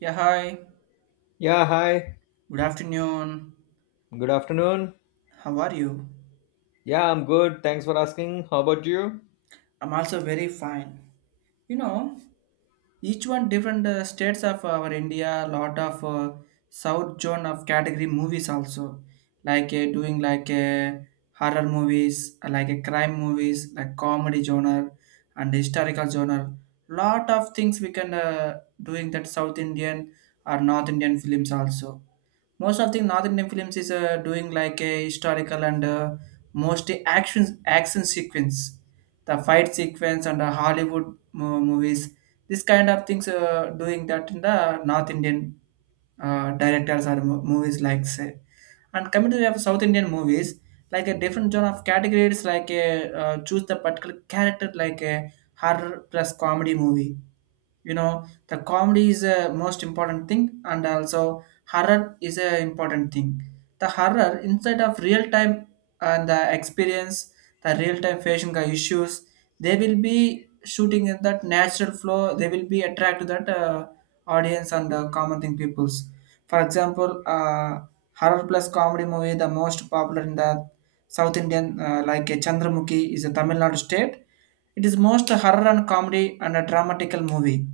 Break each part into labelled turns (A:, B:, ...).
A: Yeah, hi.
B: Yeah, hi.
A: Good afternoon.
B: Good afternoon.
A: How are you?
B: Yeah, I'm good. Thanks for asking. How about you?
A: I'm also very fine. You know, each one different states of our India, lot of south zone of category movies also, like doing like horror movies, like crime movies, like comedy genre and historical genre. Lot of things we can doing that South Indian or North Indian films also most of the North Indian films is doing like a historical and mostly action sequence, the fight sequence and the Hollywood movies. This kind of things doing that in the North Indian directors or movies like say. And coming to the of South Indian movies, like a different genre of categories, like a choose the particular character, like a horror plus comedy movie. You know, the comedy is a most important thing, and also horror is a important thing. The horror instead of real time and the experience, the real time facing the issues, they will be shooting at that natural flow. They will be attract to that audience and the common thing peoples for example horror plus comedy movie the most popular in the South Indian like Chandramukhi is a Tamil Nadu state. It is most horror and comedy and a dramatical movie.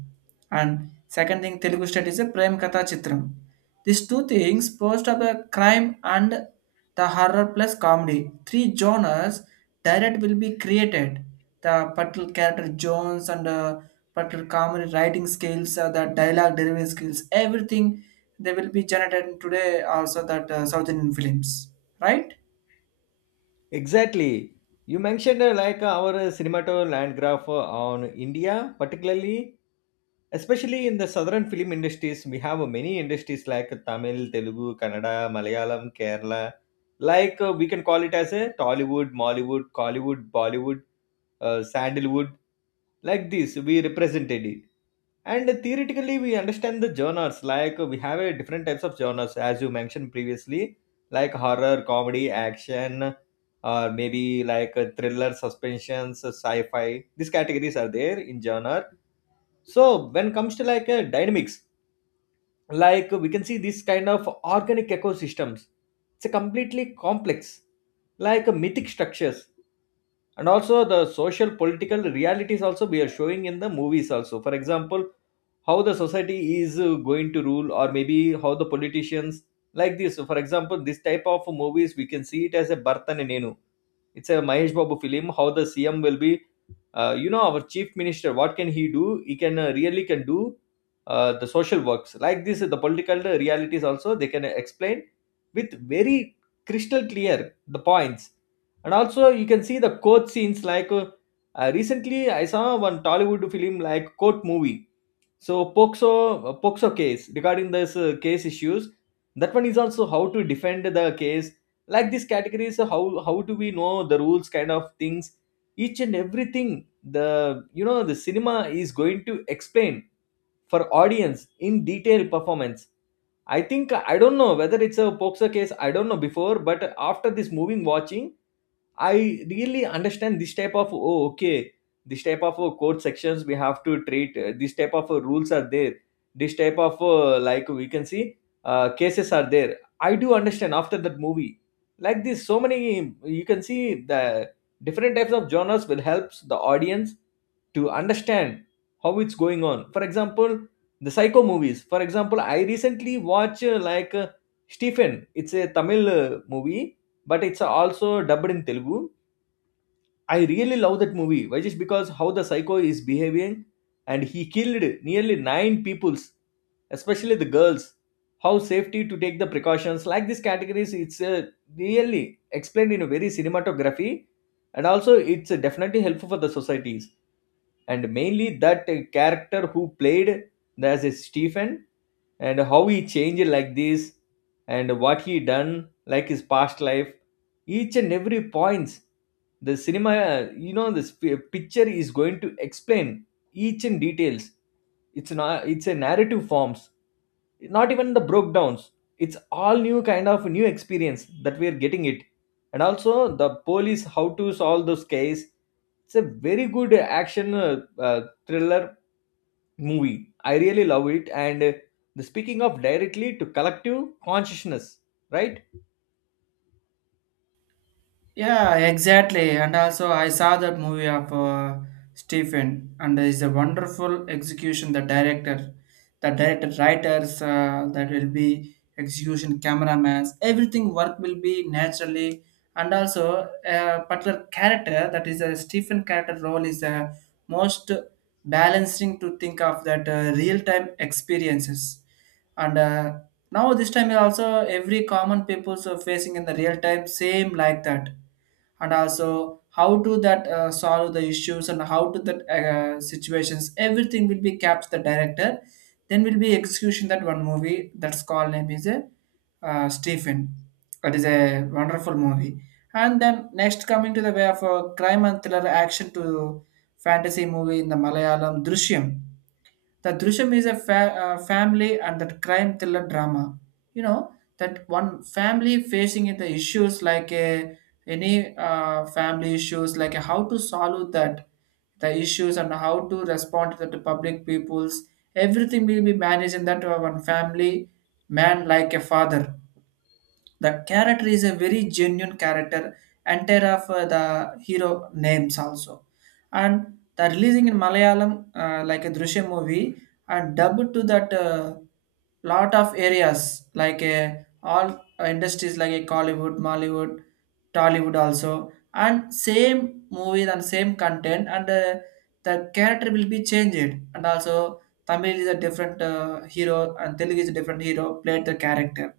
A: And second thing Telugu state is a Prem Katha Chitram. These two things post of a crime and the horror plus comedy. Three genres direct will be created. The particular character Jones and particular comedy writing skills, the dialogue delivery skills, everything they will be generated today also that southern films, right?
B: Exactly. You mentioned our cinemato land graph on India, particularly, especially in the southern film industries. We have many industries like Tamil, Telugu, Kannada, Malayalam, Kerala. We can call it as a Tollywood, Mollywood, Collywood, Bollywood, Sandalwood. Like this we represented it, and theoretically we understand the genres. Like we have a different types of genres, as you mentioned previously, like horror, comedy, action, or maybe like a thriller, suspensions, sci-fi. These categories are there in genre. So when comes to like a dynamics, like we can see this kind of organic ecosystems, it's a completely complex, like a mythic structures, and also the social political realities also we are showing in the movies also. For example, how the society is going to rule, or maybe how the politicians, like this. So for example, this type of movies we can see it as a Bartan and Nenu. It's a Mahesh Babu film. How the CM will be, you know, our chief minister, what can he do? He can really can do the social works, like this. The political realities also they can explain with very crystal clear the points. And also you can see the court scenes, like recently I saw one Tollywood film like court movie. So POXO, POXO case regarding this case issues, that one is also how to defend the case. Like these categories, how do we know the rules, kind of things, each and everything. The, you know, the cinema is going to explain for audience in detail performance. I think I don't know whether it's a POXO case. I don't know before, but after this moving watching, I really understand this type of. Oh, okay, this type of code sections we have to treat, this type of rules are there, this type of, like we can see, cases are there. I do understand after that movie, like this. So many, you can see the different types of genres will help the audience to understand how it's going on. For example, the psycho movies. For example, I recently watch Stephen. It's a Tamil movie, but it's also dubbed in Telugu. I really love that movie. Why? Just because how the psycho is behaving, and he killed nearly 9 peoples, especially the girls. How safety to take the precautions, like these categories, it's really explained in a very cinematography, and also it's definitely helpful for the societies. And mainly that character who played as a Stephen, and how he changed, like this, and what he done, like his past life, each and every points, the cinema, you know, this picture is going to explain each in details. It's not, it's a narrative forms, not even the breakdowns. It's all new kind of new experience that we are getting it. And also the police, how to solve those case. It's a very good action, thriller movie. I really love it. And the speaking of directly to collective consciousness, right?
A: Yeah, exactly. And also, I saw that movie of Stephen, and it's a wonderful execution. The director, writers, that will be execution, cameramans, everything work will be naturally. And also, a particular character that is a Stephen character role is the most balancing to think of that real time experiences. And now this time also every common people's are facing in the real time same like that and also how to that solve the issues and how to that situations everything will be kept the director then will be execution that one movie that's called name is a Stephen. That is a wonderful movie. And then next coming to the way of a crime and thriller action to fantasy movie in the Malayalam Drishyam. The Drishyam is a family and that crime thriller drama. You know that one family facing in the issues like a any family issues like how to solve that the issues and how to respond to the public peoples everything will be managed in that one family man like a father the character is a very genuine character, entire of the hero names also. And the releasing in Malayalam, like a Drishyam movie, and dubbed to that lot of areas, like all industries like a Collywood, Mollywood, Tollywood also, and same movies and same content, and the character will be changed, and also Tamil is a different hero and Telugu is a different hero played the character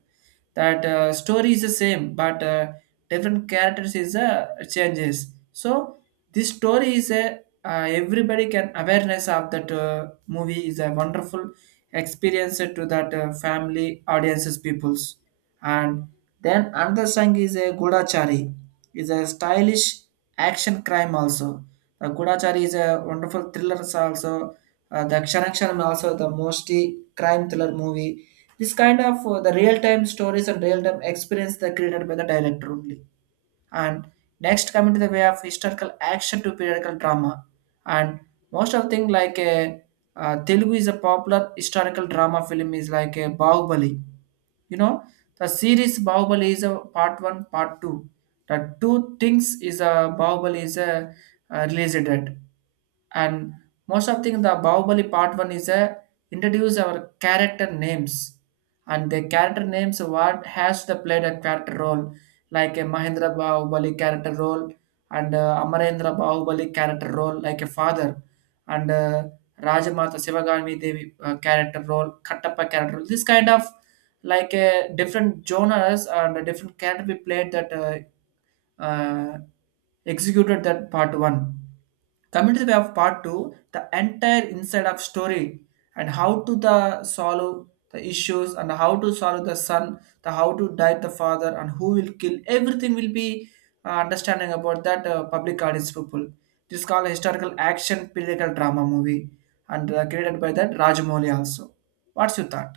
A: that story is the same but different characters is changes so this story is a everybody can awareness of that movie is a wonderful experience to that family audiences peoples and then another song is a Gudachari is a stylish action crime also the Gudachari is a wonderful thriller also the Kshanakshana also the mostly crime thriller movie this kind of the real-time stories and real-time experience that created by the director only. And next coming to the way of historical action to periodical drama. And most of thing like a Telugu is a popular historical drama film is like a Bahubali. You know the series Bahubali is a part one, part two. The two things is a Bahubali is a released it and most of thing the Bahubali part one is a introduce our character names and the character names what has the played a character role like a Mahendra Bahubali character role and Amarendra Bahubali character role like a father and Rajamata Sivagami Devi character role Kattappa character role this kind of like a different genres and a different character we played that uh, executed that part one. Coming to the way of part two, the entire inside of story and how to the solve the issues and how to solve the son, the how to die the father and who will kill everything will be understanding about that public audience people. This is called a historical action political drama movie and created by that Rajamouli also. What's your thought?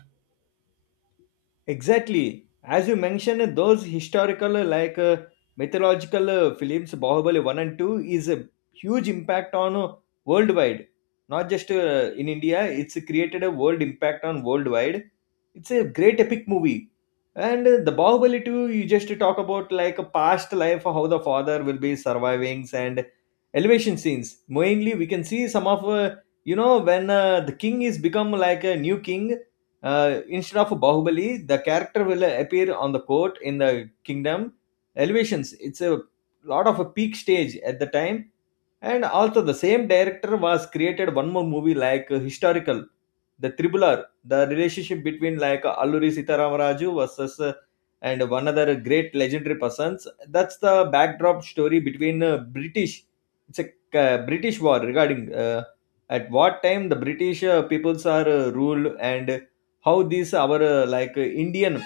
B: Exactly. As you mentioned, those historical, mythological films, Bahubali 1 and 2, is a huge impact on worldwide. Not just in India, it's created a world impact on worldwide. It's a great epic movie. And the Bahubali 2, you just talk about like a past life, how the father will be surviving and elevation scenes. Mainly, we can see some of, you know, when the king is become like a new king instead of Bahubali, the character will appear on the court in the kingdom elevations. It's a lot of a peak stage at the time. And also the same director was created one more movie, like historical, the Tribular, the relationship between like Alluri Sitaramaraju versus and one other great legendary persons. That's the backdrop story between British. It's a British war regarding at what time the British peoples are ruled, and how these our Indian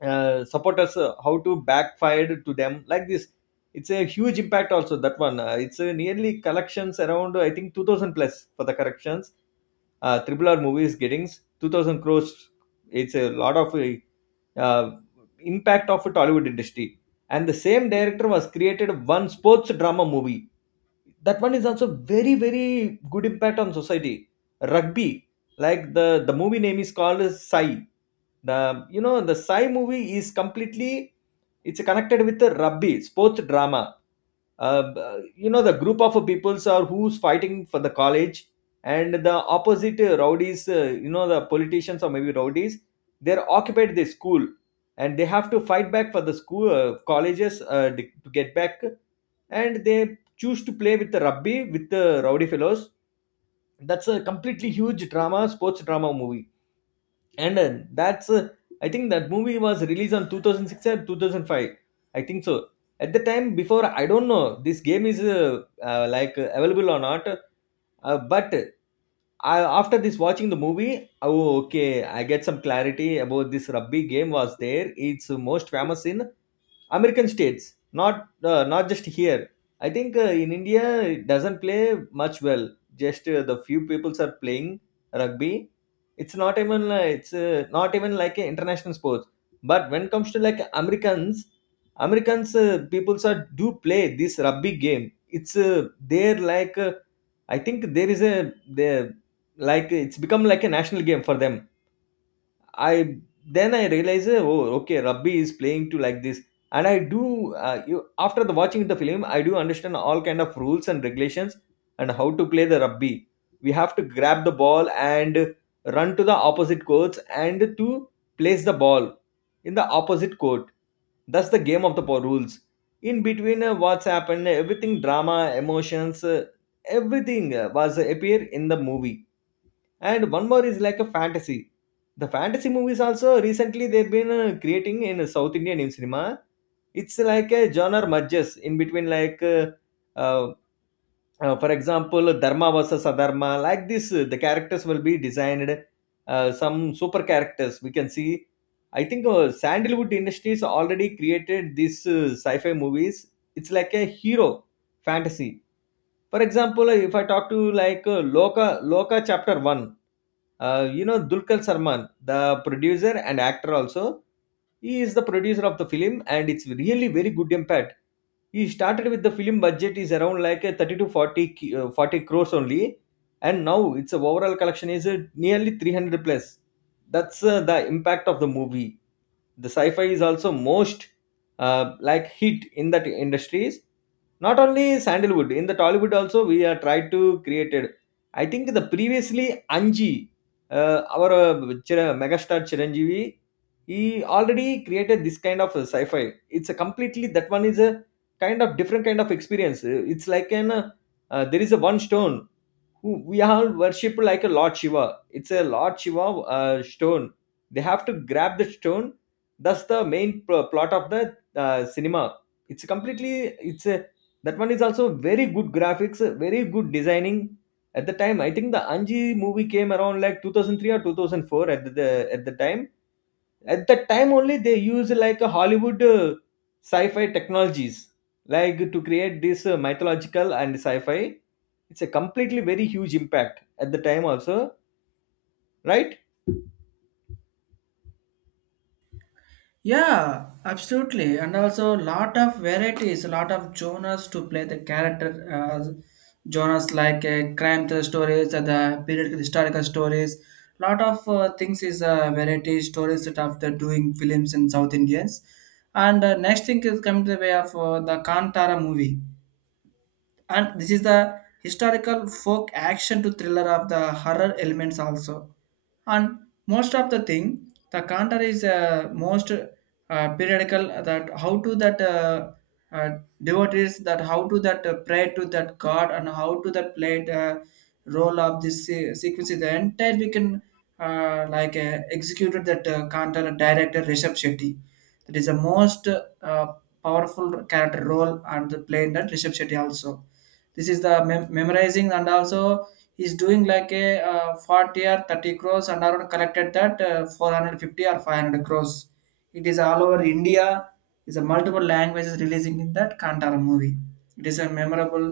B: supporters, how to backfire to them, like this. It's a huge impact also. That one, it's nearly collections around, I think, 2000 plus for the corrections. RRR movies gettings 2000 crores. It's a lot of uh, impact of Tollywood industry. And the same director was created one sports drama movie. That one is also very very good impact on society. Rugby. Like, the movie name is called as Sai. The, you know, the Sai movie is completely, it's connected with the rugby sports drama. Uh, you know, the group of peoples are who's fighting for the college, and the opposite rowdies, you know, the politicians or maybe rowdies, they're occupied the school. And they have to fight back for the school colleges, to get back, and they choose to play with the rugby with the rowdy fellows. That's a completely huge drama sports drama movie. And that's I think that movie was released on 2006 or 2005, I think so. At the time before I don't know this game is available or not, but I, after this watching the movie, oh okay, I get some clarity about this rugby game was there. It's most famous in American states, not, not just here. I think in India it doesn't play much well. Just the few peoples are playing rugby. It's not even, it's not even like a international sports. But when it comes to like Americans, Americans peoples are do play this rugby game. It's they're like, I think there is a, they, like, it's become like a national game for them. I then I realized, oh, okay, Rabbi is playing to like this, and I do. You, after the watching the film, I do understand all kind of rules and regulations, and how to play the Rabbi. We have to grab the ball and run to the opposite courts and to place the ball in the opposite court. That's the game of the rules. In between, what's happened, everything drama, emotions, everything was appear in the movie. And one more is like a fantasy. The fantasy movies also recently they've been creating in south Indian in cinema. It's like a genre merges in between, like uh, for example, dharma versus adharma, like this, the characters will be designed. Some super characters we can see. I think Sandalwood industries already created these sci-fi movies. It's like a hero fantasy. For example, if I talk to like Loka Chapter 1. You know, Dulkar Sarman, the producer and actor also, he is the producer of the film, and it's really very good impact. He started with the film budget is around like a 30 to 40, 40 crores only. And now its overall collection is nearly 300 plus. That's the impact of the movie. The sci-fi is also most like hit in that industries. Not only Sandalwood, in the Tollywood also we are tried to created. I think the previously Anji, uh, our uh, megastar Chiranjeevi, he already created this kind of sci-fi. It's a completely, that one is a kind of different kind of experience. It's like an, there is a one stone we all worship like a Lord Shiva. It's a Lord Shiva stone. They have to grab the stone. That's the main plot of the cinema. It's completely. It's a, that one is also very good graphics, very good designing. At the time, I think the Anji movie came around like 2003 or 2004. At the time, at that time only they use like a Hollywood sci-fi technologies like to create this mythological and sci-fi. It's a completely very huge impact at the time also, right?
A: Yeah, absolutely, and also lot of varieties, a lot of genres to play the character genres like crime thriller stories, or the period historical stories. Lot of things is variety stories that after doing films in South Indians, and next thing is coming to the way of the Kantara movie and this is the historical folk action to thriller of the horror elements also and most of the thing the counter is most periodical that how to that devotees that how to that pray to that god and how to that play the role of this sequence is the entire we can like executed that counter director Rishabh Shetty that is the most powerful character role and the played that Rishabh Shetty also this is the memorizing and also he's doing like a 40 or 30 crores and around collected that 450 or 500 crores it is all over india. It's a multiple languages releasing in that kantara movie it is a memorable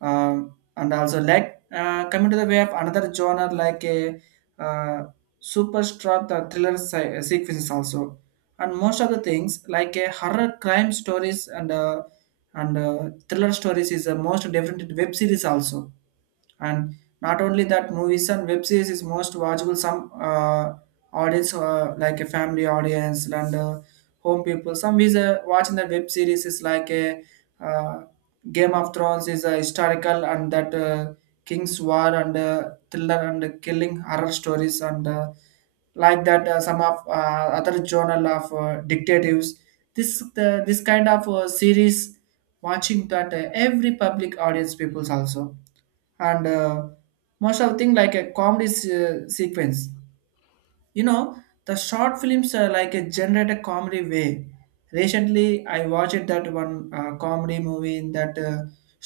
A: uh, and also like coming to the way of another genre like a uh, superstruck the thriller sequences also and most of the things like a horror crime stories and thriller stories is the most different web series also and not only that movies and web series is most watchable some audience like a family audience and home people some is watching the web series is like a uh, game of thrones is a historical and that king's war and thriller and killing horror stories and like that some of other journal of dictatives this kind of series watching that every public audience peoples also and most of thing like a comedy sequence you know the short films are like a generate a comedy way recently I watched that one comedy movie in that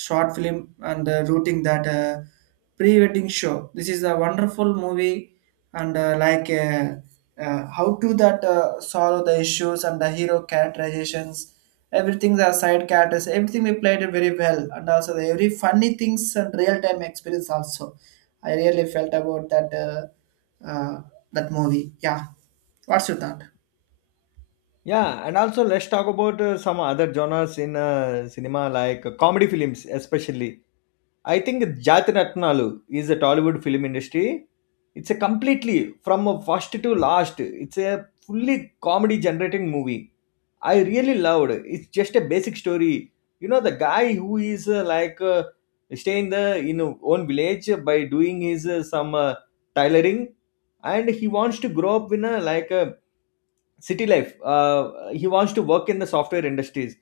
A: short film and rooting that pre-wedding show this is a wonderful movie and like how to that solve the issues and the hero characterizations everything the side characters everything we played it very well and also the every funny things and real time experience also I really felt about that uh, that movie yeah what's your thought.
B: Yeah, and also let's talk about some other genres in cinema, like comedy films especially. I think Jatiratnalu is a Tollywood film industry. It's a completely, from a first to last, it's a fully comedy generating movie. I really loved. It's just a basic story. You know, the guy who is stay in the in a own village by doing his some tailoring, and he wants to grow up in a like a city life. He wants to work in the software industries,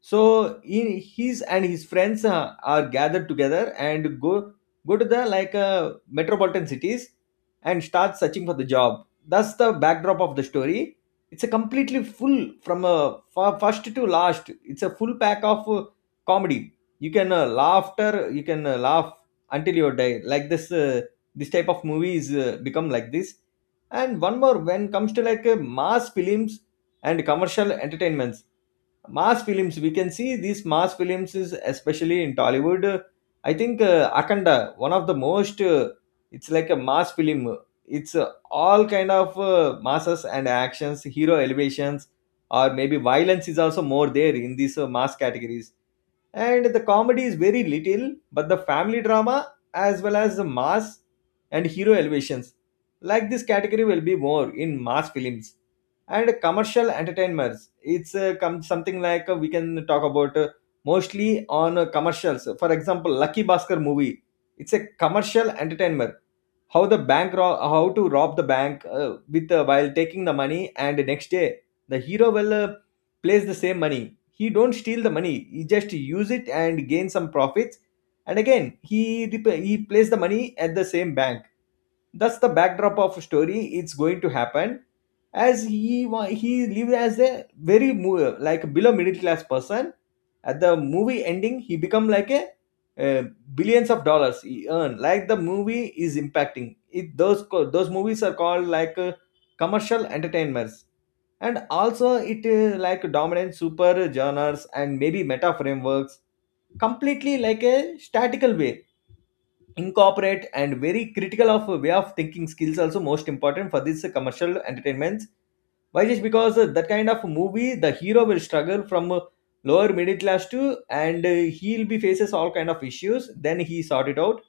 B: so in his and his friends are gathered together and go to the like metropolitan cities and start searching for the job. That's the backdrop of the story. It's a completely full from a first to last. It's a full pack of comedy. You can laughter, you can laugh until your day. Like this type of movies become like this. And one more, when comes to like mass films and commercial entertainments. Mass films, we can see these mass films is especially in Tollywood. I think Akanda, one of the most it's like a mass film. It's all kind of masses and actions, hero elevations, or maybe violence is also more there in these mass categories. And the comedy is very little, but the family drama, as well as the mass and hero elevations, like this category will be more in mass films. And commercial entertainments, it's come something like we can talk about mostly on commercials. For example, Lucky Bhaskar movie, it's a commercial entertainer. How the how to rob the bank with while taking the money, and the next day the hero will place the same money. He don't steal the money, he just use it and gain some profits, and again he he place the money at the same bank. That's the backdrop of story, it's going to happen. As he lived as a like below middle class person. At the movie ending, he become like a uh, billions of dollars he earn. Like the movie is impacting it. Those those movies are called like commercial entertainments. And also it like dominant super genres and maybe meta frameworks, completely like a statical way incorporate, and very critical of way of thinking skills also most important for this commercial entertainments. Why? Just because that kind of movie, the hero will struggle from lower middle class to, and he'll be faces all kind of issues, then he sort it out.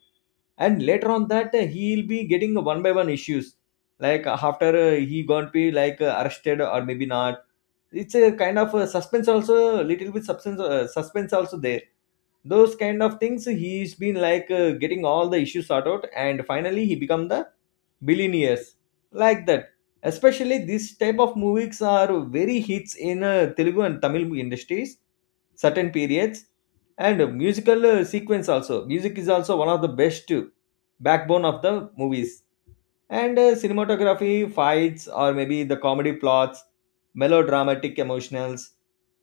B: And later on that he'll be getting one by one issues, like after he gonna be like arrested or maybe not. It's a kind of a suspense also, little bit substance suspense also there. Those kind of things, he's been like getting all the issues sorted out, and finally he become the billionaires, like that. Especially this type of movies are very hits in Telugu and Tamil industries certain periods. And musical sequence also, music is also one of the best backbone of the movies. And cinematography, fights, or maybe the comedy plots, melodramatic emotionals,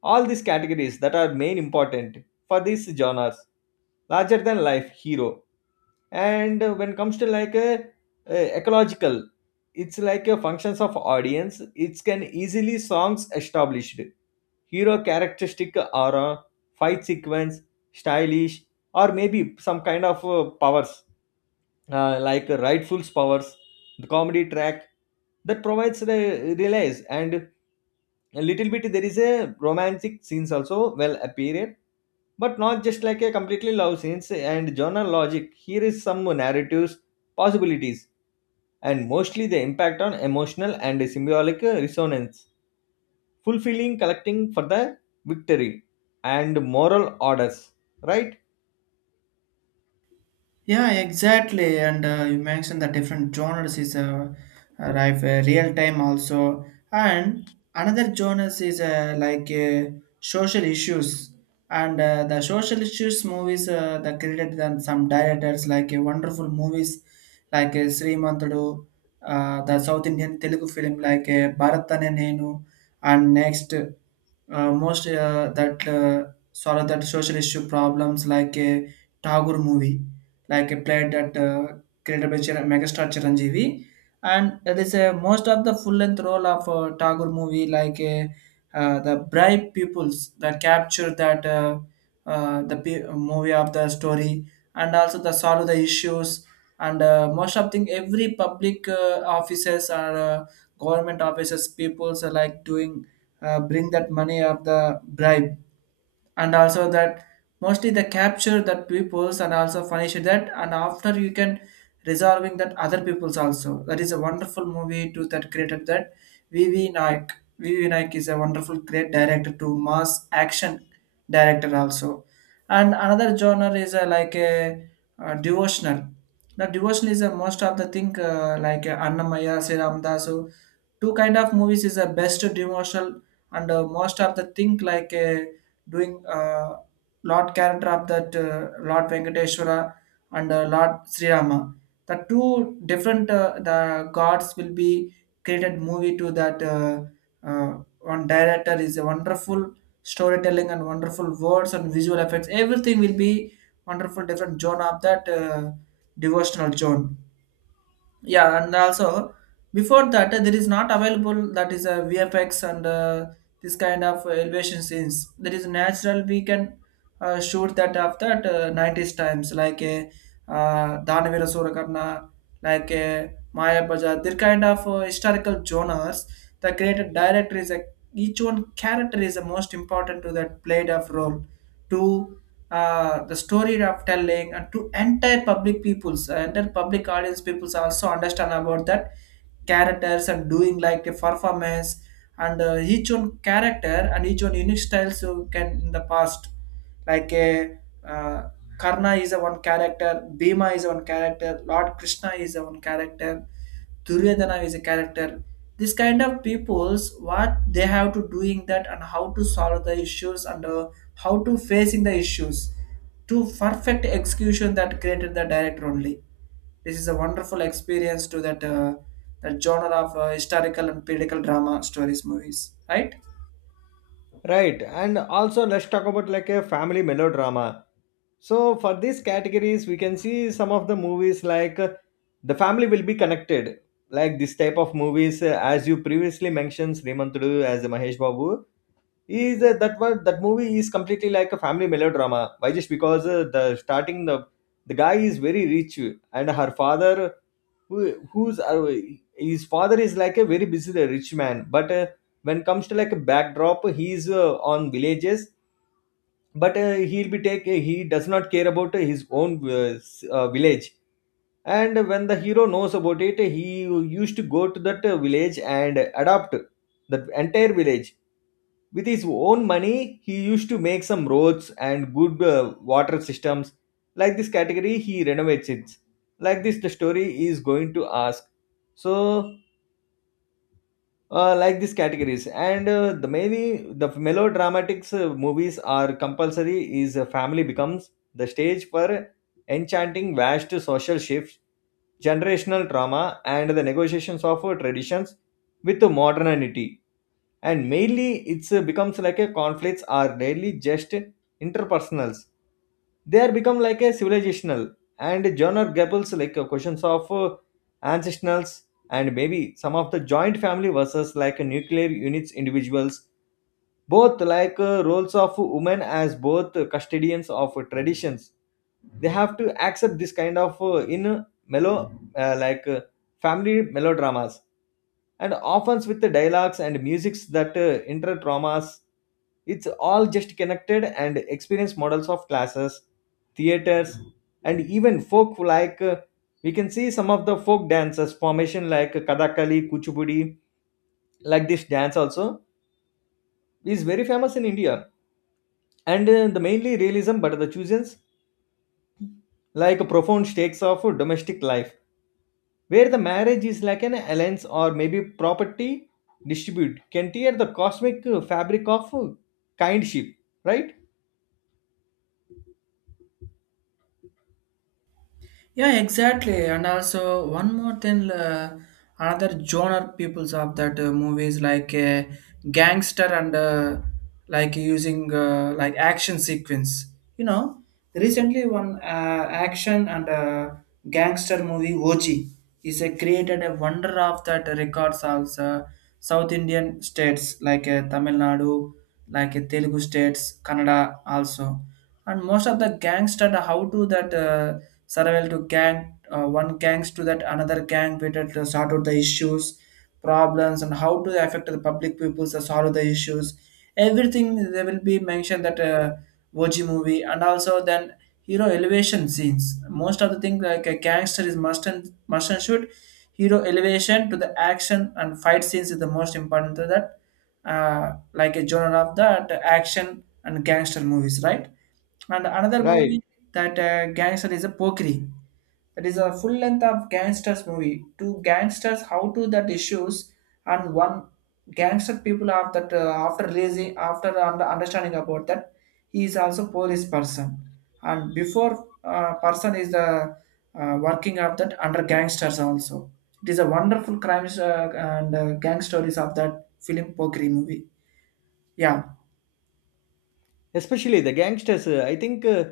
B: all these categories that are main important for these genres. Larger than life hero. And when it comes to like a ecological, it's like a functions of audience. It can easily songs established hero characteristic aura, fight sequence, stylish, or maybe some kind of powers, like Rightful's Powers, the comedy track that provides the relays. And a little bit there is a romantic scenes also well appeared, but not just like a completely love scenes. And genre logic here is some narratives possibilities, and mostly the impact on emotional and symbolic resonance, fulfilling collecting for the victory and moral orders. Right.
A: Yeah, exactly. And you mentioned the different genres is arrive real time also, and another genres is like social issues. And the social issues movies that created them some directors like wonderful movies like Srimantudu, the South Indian Telugu film like Bharatane Nenu, and next most that sort of that social issue problems like Tagore movie like he played that, created by megastar Chiranjeevi, and that is a most of the full length role of Tagore movie, like the bright pupils that capture that the movie of the story, and also the solve the issues, and most of thing every public offices or uh, government offices peoples are like doing bring that money of the bribe and also that mostly they capture that peoples and also finish that and after you can resolving that other peoples also that is a wonderful movie too that created that V V naik. V V naik is a wonderful great director to mass action director also. And another genre is a, like a, devotional. Now devotional is a most of the thing like annamaya sri Ramdasu, two kind of movies is a best devotional and most of the thing like doing Lord character of that Lord Venkateshwara and Lord Sri Rama. The two different the gods will be created movie to that one director is a wonderful storytelling and wonderful words and visual effects. Everything will be wonderful different zone of that devotional zone, yeah. And also before that, there is not available that is a vfx and this kind of elevation scenes there is natural we can shoot that of that 90s times like a danavira surakarna, like a maya bajar, their kind of historical genres. The created director is a each one character is the most important to that played of role to the story of telling and to entire public peoples, entire public audience peoples also understand about that characters and doing like a performance. And each one character and each one unique styles you can in the past, like a uh, Karna is a one character, Bhima is a one character, Lord Krishna is a one character, Duryodhana is a character. This kind of peoples, what they have to doing that and how to solve the issues, and how to facing the issues to perfect execution that created the director only. This is a wonderful experience to that, that genre of historical and political drama stories movies, right?
B: Right, and also let's talk about like a family melodrama. So for these categories, we can see some of the movies like the family will be connected. Like this type of movies, as you previously mentioned, Srimantudu, as Mahesh Babu is that one, that movie is completely like a family melodrama. Why just because the starting, the guy is very rich, and her father, who who's his father is like a very busy rich man. But when it comes to like a backdrop, he's on villages. But he'll be take he does not care about his own village. And when the hero knows about it, he used to go to that village and adopt that entire village. With his own money, he used to make some roads and good water systems. Like this category, he renovates it. Like this, the story is going to ask. So like these categories, and the many the melodramatics movies are compulsory. Is a family becomes the stage for enchanting vast social shifts, generational trauma, and the negotiations of traditions with modernity. And mainly it's becomes like a conflicts are rarely just interpersonals, they are become like a civilizational. And genre gables like questions of ancestrals, and maybe some of the joint family versus like a nuclear units individuals, both like roles of women as both custodians of traditions. They have to accept this kind of in mellow like family melodramas. And often with the dialogues and musics that inter traumas, it's all just connected and experience models of classes, theaters, and even folk. Like we can see some of the folk dances formation like Kathakali, Kuchipudi, like this dance also is very famous in India. And the mainly realism, but the choosings like profound stakes of domestic life, where the marriage is like an alliance, or maybe property distribute, can tear the cosmic fabric of kindship. Right.
A: Yeah, exactly. And also one more thing, another genre peoples of that movies like gangster and like using like action sequence. You know, recently one action and gangster movie OG is a created a wonder of that records also. South Indian states like Tamil Nadu, like Telugu states, Kannada also, and most of the gangs, that how to that survival to gang, one gangs to that another gang waited to sort out the issues problems and how to affect the public peoples to solve the issues. Everything they will be mentioned that OG movie. And also then hero elevation scenes, most of the thing like a gangster is must and shoot. Hero elevation to the action and fight scenes is the most important to that like a genre of that action and gangster movies, right? And another
B: Right.
A: movie, that gangster, is a Pokri. That is a full length of gangsters movie. Two gangsters how to that issues, and one gangster people of that, after releasing, after understanding about that, he is also police person, and before person is the working of that under gangsters also. It is a wonderful crimes and gang stories of that film Pokri movie. Yeah.
B: Especially the gangsters, I think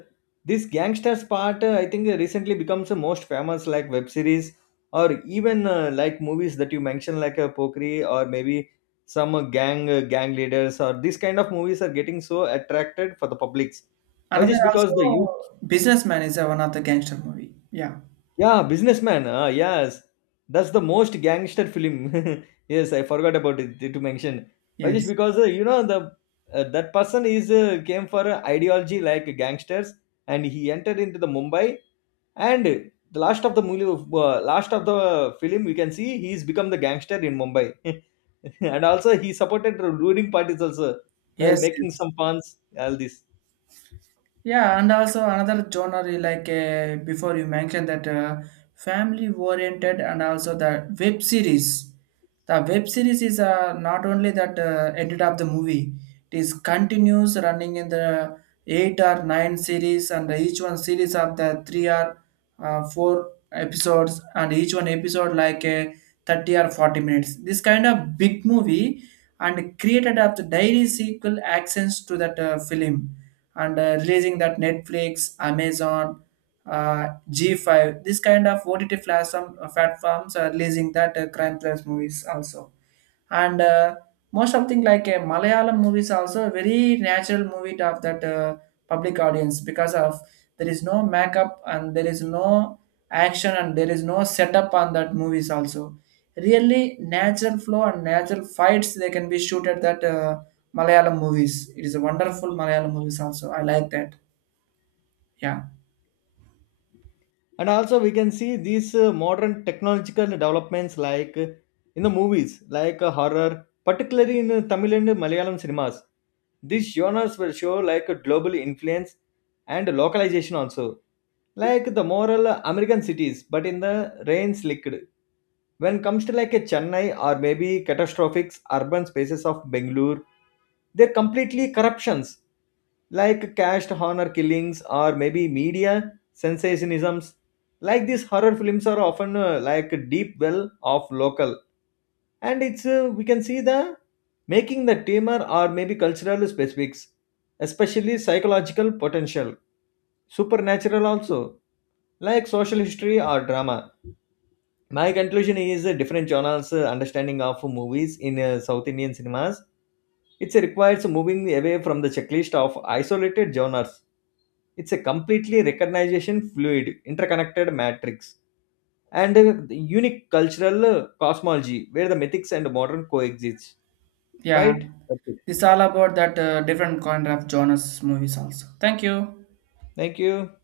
B: this gangsters part, I think recently becomes the most famous like web series or even like movies that you mentioned, like Pokri, or maybe some gang leaders, or these kind of movies are getting so attracted for the publics. Why
A: Another
B: just because the youth.
A: also, Businessman is one of the gangster movie. Yeah.
B: Yeah, businessman. Ah, yes, that's the most gangster film. Yes, I forgot about it to mention. Why just
A: Yes.
B: because you know the that person is came for a ideology like gangsters, and he entered into the Mumbai. And the last of the movie, last of the film, we can see he's become the gangster in Mumbai. And also he supported the ruling parties also, while
A: Yes,
B: making
A: yes.
B: some funds. All this.
A: Yeah, and also another genre, like before you mentioned that, family oriented, and also the web series. The web series is not only that ended up the movie. It is continues running in the eight or nine series, and each one series of the three or four episodes, and each one episode like a 30 or 40 minutes, this kind of big movie, and created up the daily sequel access to that film, and releasing that Netflix, Amazon, G5, this kind of OTT platform, platforms are releasing that crime plus movies also. And most of thing, like a Malayalam movies also, a very natural movie of that public audience, because of there is no makeup and there is no action and there is no setup on that movies also, really natural flow and natural fights they can be shoot at that Malayalam movies. It is a wonderful Malayalam movies also, I like that, yeah.
B: And also we can see these modern technological developments like in the movies like horror, particularly in Tamil and Malayalam cinemas. These genres will show like a global influence and localization also, like the moral American cities, but in the rain slicked, when comes to like a Chennai, or maybe catastrophic urban spaces of Bengaluru. They're completely corruptions, like caste honor killings, or maybe media sensationisms. Like these horror films are often like a deep well of local, and it's we can see the making the tamer, or maybe cultural specifics, especially psychological potential, supernatural also, like social history or drama. My conclusion is different genres understanding of movies in South Indian cinemas. It requires moving away from the checklist of isolated genres. It's a completely recognition fluid, interconnected matrix, and a unique cultural cosmology where the mythics and modern coexist.
A: Yeah,
B: Right? That's it.
A: it's all about that different kind of genres movies also. Thank you.
B: Thank you.